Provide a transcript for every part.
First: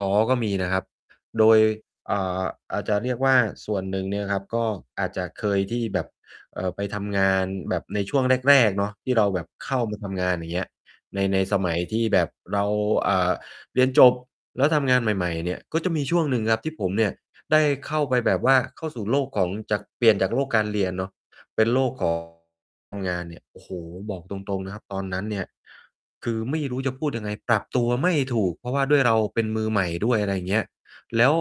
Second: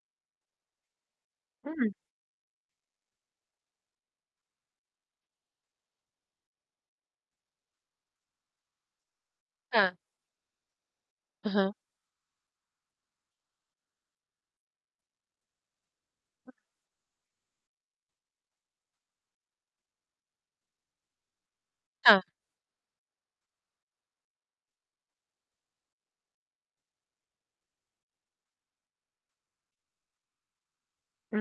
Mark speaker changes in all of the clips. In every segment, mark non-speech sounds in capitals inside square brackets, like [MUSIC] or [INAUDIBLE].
Speaker 1: อ๋อ ก็มีนะครับ โดย
Speaker 2: อืม
Speaker 1: อ่า อาจจะเรียกว่าส่วนหนึ่งเนี่ยนะครับ ก็อาจจะเคยที่แบบ เอ่อ ไปทำงานแบบในช่วงแรก ๆ เนาะ ที่เราแบบเข
Speaker 2: ค
Speaker 1: ้
Speaker 2: ่
Speaker 1: าม
Speaker 2: ะ
Speaker 1: าทำงาน อย่างเงี้ย ใน ใน
Speaker 2: อะ
Speaker 1: ส
Speaker 2: ฮ
Speaker 1: ม
Speaker 2: ะ
Speaker 1: ัยที่แบบเรา อ่า เรียนจบ แล้วทำงานใหม่ ๆ เนี่ย ก็จะมีช่วงหนึ่งครับ ที่ผมเนี่ย ได้เข้าไปแบบว่าเข้าสู่โลกของ จาก เปลี่ยนจากโลกการเรียนเนาะ เป็นโลก ข
Speaker 2: ค่
Speaker 1: อ
Speaker 2: ะ
Speaker 1: ง งานเนี่ย โอ้โฮ บอกตรง ๆ นะครับ ตอนนั้นเนี่ย คือไม่รู้จะพูดยังไง ปรับตัวไม่ถูก เพราะว่าด้วยเราเป็นมือใหม่ด้วย อะไรอย่างเงี้ย แล้
Speaker 2: อ
Speaker 1: ว
Speaker 2: ื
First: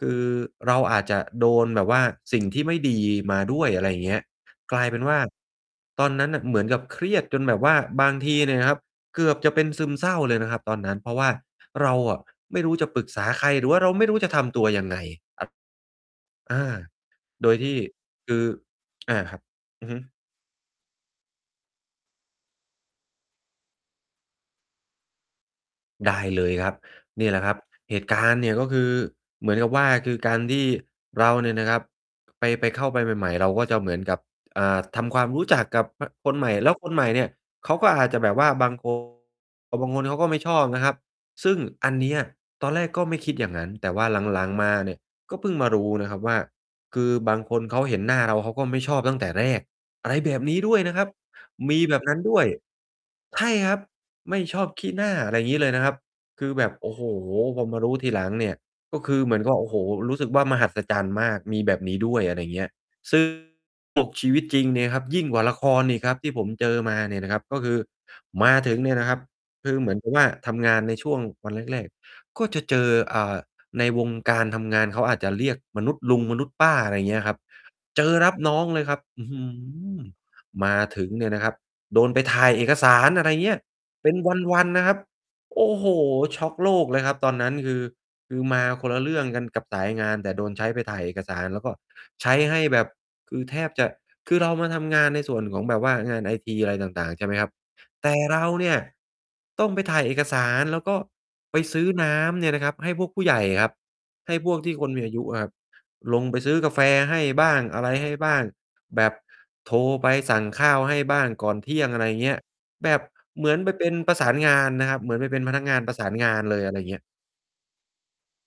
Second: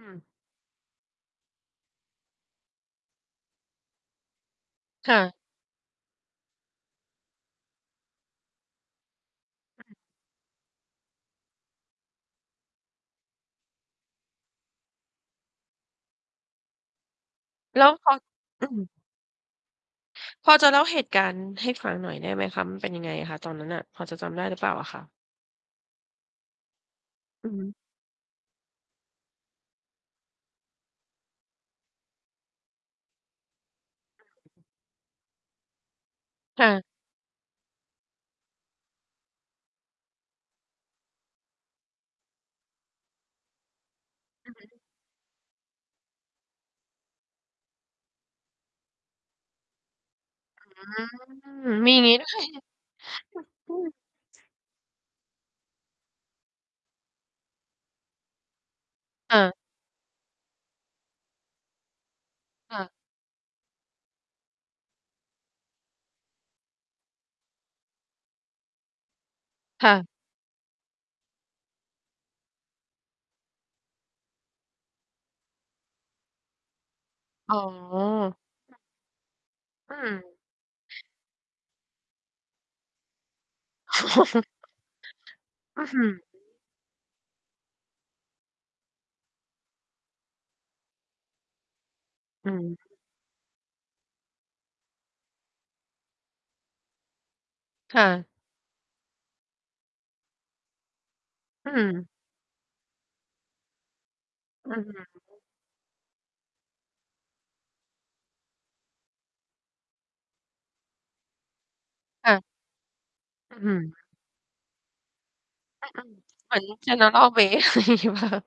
Speaker 1: คือเราอาจจะโดนแบบว่า สิ่งที่ ไม่ดีมาด้วย อะไรอย่างเงี้ย กลายเป็น
Speaker 2: ค
Speaker 1: ว่
Speaker 2: ่
Speaker 1: า
Speaker 2: ะ
Speaker 1: ตอนนั้นน่ะเหมือนกับเครียดกันแบบว่า บางทีเนี่ยนะครับ เกือบจะเป็น
Speaker 2: ใช
Speaker 1: ซึม
Speaker 2: ่
Speaker 1: เศร้าเลยนะครับตอนนั้น เพราะว่าเราอะไม่รู้จะปรึกษาใคร หรือว่าเราไม่รู้จะทำตัวยังไงครับ อ่า โดยที่
Speaker 2: แล้วเขา
Speaker 1: คือ
Speaker 2: อืม
Speaker 1: อ่า ครับ อือฮึ
Speaker 2: พอจะเล่าเหตุการณ์ให้ฟังหน่อยได้ไหมคะ มันเป็นยังไงอะคะ ตอนนั้นน่ะ พอจะจำได้หรือเปล่าอะคะ?
Speaker 1: ได้เลยครับ เนี่ยแหละ
Speaker 2: อ
Speaker 1: ค
Speaker 2: ื
Speaker 1: ร
Speaker 2: อ
Speaker 1: ับ
Speaker 2: ฮึ
Speaker 1: เหตุการณ์เนี่ย ก็คือเหมือนกับว่า คือการที่เราเนี่ยนะครับ ไป ไป เข้าไปใหม่ ๆ เราก็จะเหมือนกับ อ่
Speaker 2: [UNINTELLIGIBLE]
Speaker 1: า ทำความรู้จักกับ อา คนใหม่
Speaker 2: ค่
Speaker 1: แล้ว
Speaker 2: ะ
Speaker 1: คนใหม่เนี่ยเขาก็อาจจะแบบว่าบาง คน บางคนเขาก็ไม่ชอบนะครับ ซึ่งอันเนี้ยตอนแรกก็ไม่คิดอย่างนั้น แต่ว่า หลั
Speaker 2: อื
Speaker 1: ง
Speaker 2: อฮ
Speaker 1: ๆ มา
Speaker 2: ึ
Speaker 1: เนี่ยก็เพิ่งมารู้นะครับว่า คือบางคนเขาเห็นหน้าเราเขาก็ไม่ชอบตั้งแต่แรก อะไรแบบนี้ด้วยนะครับ
Speaker 2: อื
Speaker 1: ม
Speaker 2: ม
Speaker 1: ี
Speaker 2: มี
Speaker 1: แบ
Speaker 2: อย่า
Speaker 1: บ
Speaker 2: งง
Speaker 1: นั
Speaker 2: ี้
Speaker 1: ้น
Speaker 2: ด้
Speaker 1: ด
Speaker 2: ว
Speaker 1: ้ว
Speaker 2: ย
Speaker 1: ย ใช่ครับ
Speaker 2: [CHUCKLES]
Speaker 1: ไม่ชอบขี้หน้า อะไรอย่างงี้เลยนะครับ คือแบบ โอ้โฮ พอมารู้ทีหลังเนี่ย ก็คือเหม
Speaker 2: ค่
Speaker 1: ือนกับ
Speaker 2: ะ
Speaker 1: โอ้โฮ รู้สึกว่ามหัศจรรย์มาก มีแบบนี้ด้วย อะไรอย่างเงี้ย
Speaker 2: ค่ะ
Speaker 1: ซึ่ง ปลุกชีวิตจริงเนี่ยครับยิ่งกว่าละครอีกครับที่ผมเจอมาเนี่ยนะครับ ก็คือมาถึงเนี่ยนะครับ คือ
Speaker 2: ค
Speaker 1: เหม
Speaker 2: ่
Speaker 1: ือนก
Speaker 2: ะ
Speaker 1: ับว่าทำงานในช่วงวันแรก ๆ ก็จะเจอ อ่า ในวงการทำงานเขาอาจจะเรียกมนุษย์ลุง มนุษย์ป้า อะไรเงี้ยครับ
Speaker 2: อ๋อ
Speaker 1: เจอรับน้อง
Speaker 2: ค่
Speaker 1: เ
Speaker 2: ะ
Speaker 1: ลยครับ อื้อฮื
Speaker 2: อื
Speaker 1: อ
Speaker 2: ม
Speaker 1: มาถึงเนี่ยนะครับ โดนไปถ่ายเอกสาร อะไรอย่างเงี้ย
Speaker 2: โอ
Speaker 1: เป็น
Speaker 2: ้โฮ
Speaker 1: วัน ๆ นะครับ โอ้
Speaker 2: อ
Speaker 1: โ
Speaker 2: ื้
Speaker 1: ฮ
Speaker 2: อฮือ
Speaker 1: ช็อกโลกเลยครับ ตอนนั้น คือ คือมาคนละเรื่องกันกับสายงาน แต่โดนใช้ไปถ่ายเอกสาร แล้วก็ใช้
Speaker 2: อื
Speaker 1: ให
Speaker 2: อ
Speaker 1: ้
Speaker 2: ฮ
Speaker 1: แบบ
Speaker 2: ึ
Speaker 1: คือแทบจะ คือเรามาทำงานในส่วนของแบบว่างานไอทีอะไรต่าง ๆ ใช่ไหมครับ
Speaker 2: ค่
Speaker 1: แต่
Speaker 2: ะ
Speaker 1: เราเนี่ยต้องไปถ่ายเอกสาร แล้วก็ไป
Speaker 2: อื
Speaker 1: ซื้อ
Speaker 2: ม
Speaker 1: น้ำเนี่ยนะครับให้พวกผู้ใหญ่ครับ ให้พวกท
Speaker 2: อ
Speaker 1: ี
Speaker 2: ื
Speaker 1: ่
Speaker 2: ้อ
Speaker 1: ค
Speaker 2: ฮ
Speaker 1: น
Speaker 2: ื
Speaker 1: ม
Speaker 2: อ
Speaker 1: ีอายุครับ ลงไปซื้อกาแฟให้บ้าง อะไรให้บ้ง แบบโทรไปสั่งข้าวให้บ้างก่อนเที่ยง อะไรอย่างเ
Speaker 2: ค
Speaker 1: งี
Speaker 2: ่
Speaker 1: ้
Speaker 2: ะ
Speaker 1: ย แบบเหมื
Speaker 2: อ
Speaker 1: อ
Speaker 2: ื้
Speaker 1: น
Speaker 2: อ
Speaker 1: ไ
Speaker 2: ฮ
Speaker 1: ป
Speaker 2: ือ
Speaker 1: เป็นประสานงานนะครับ เหมือนไปเป็นพนักงาน
Speaker 2: อา
Speaker 1: ประ
Speaker 2: อื
Speaker 1: สา
Speaker 2: ม
Speaker 1: นงาน
Speaker 2: เหม
Speaker 1: เ
Speaker 2: ื
Speaker 1: ล
Speaker 2: อน
Speaker 1: ย อะไรอย่างเงี้ย
Speaker 2: General เบ๊ อะไรอย่างงี้เปล่าคะ?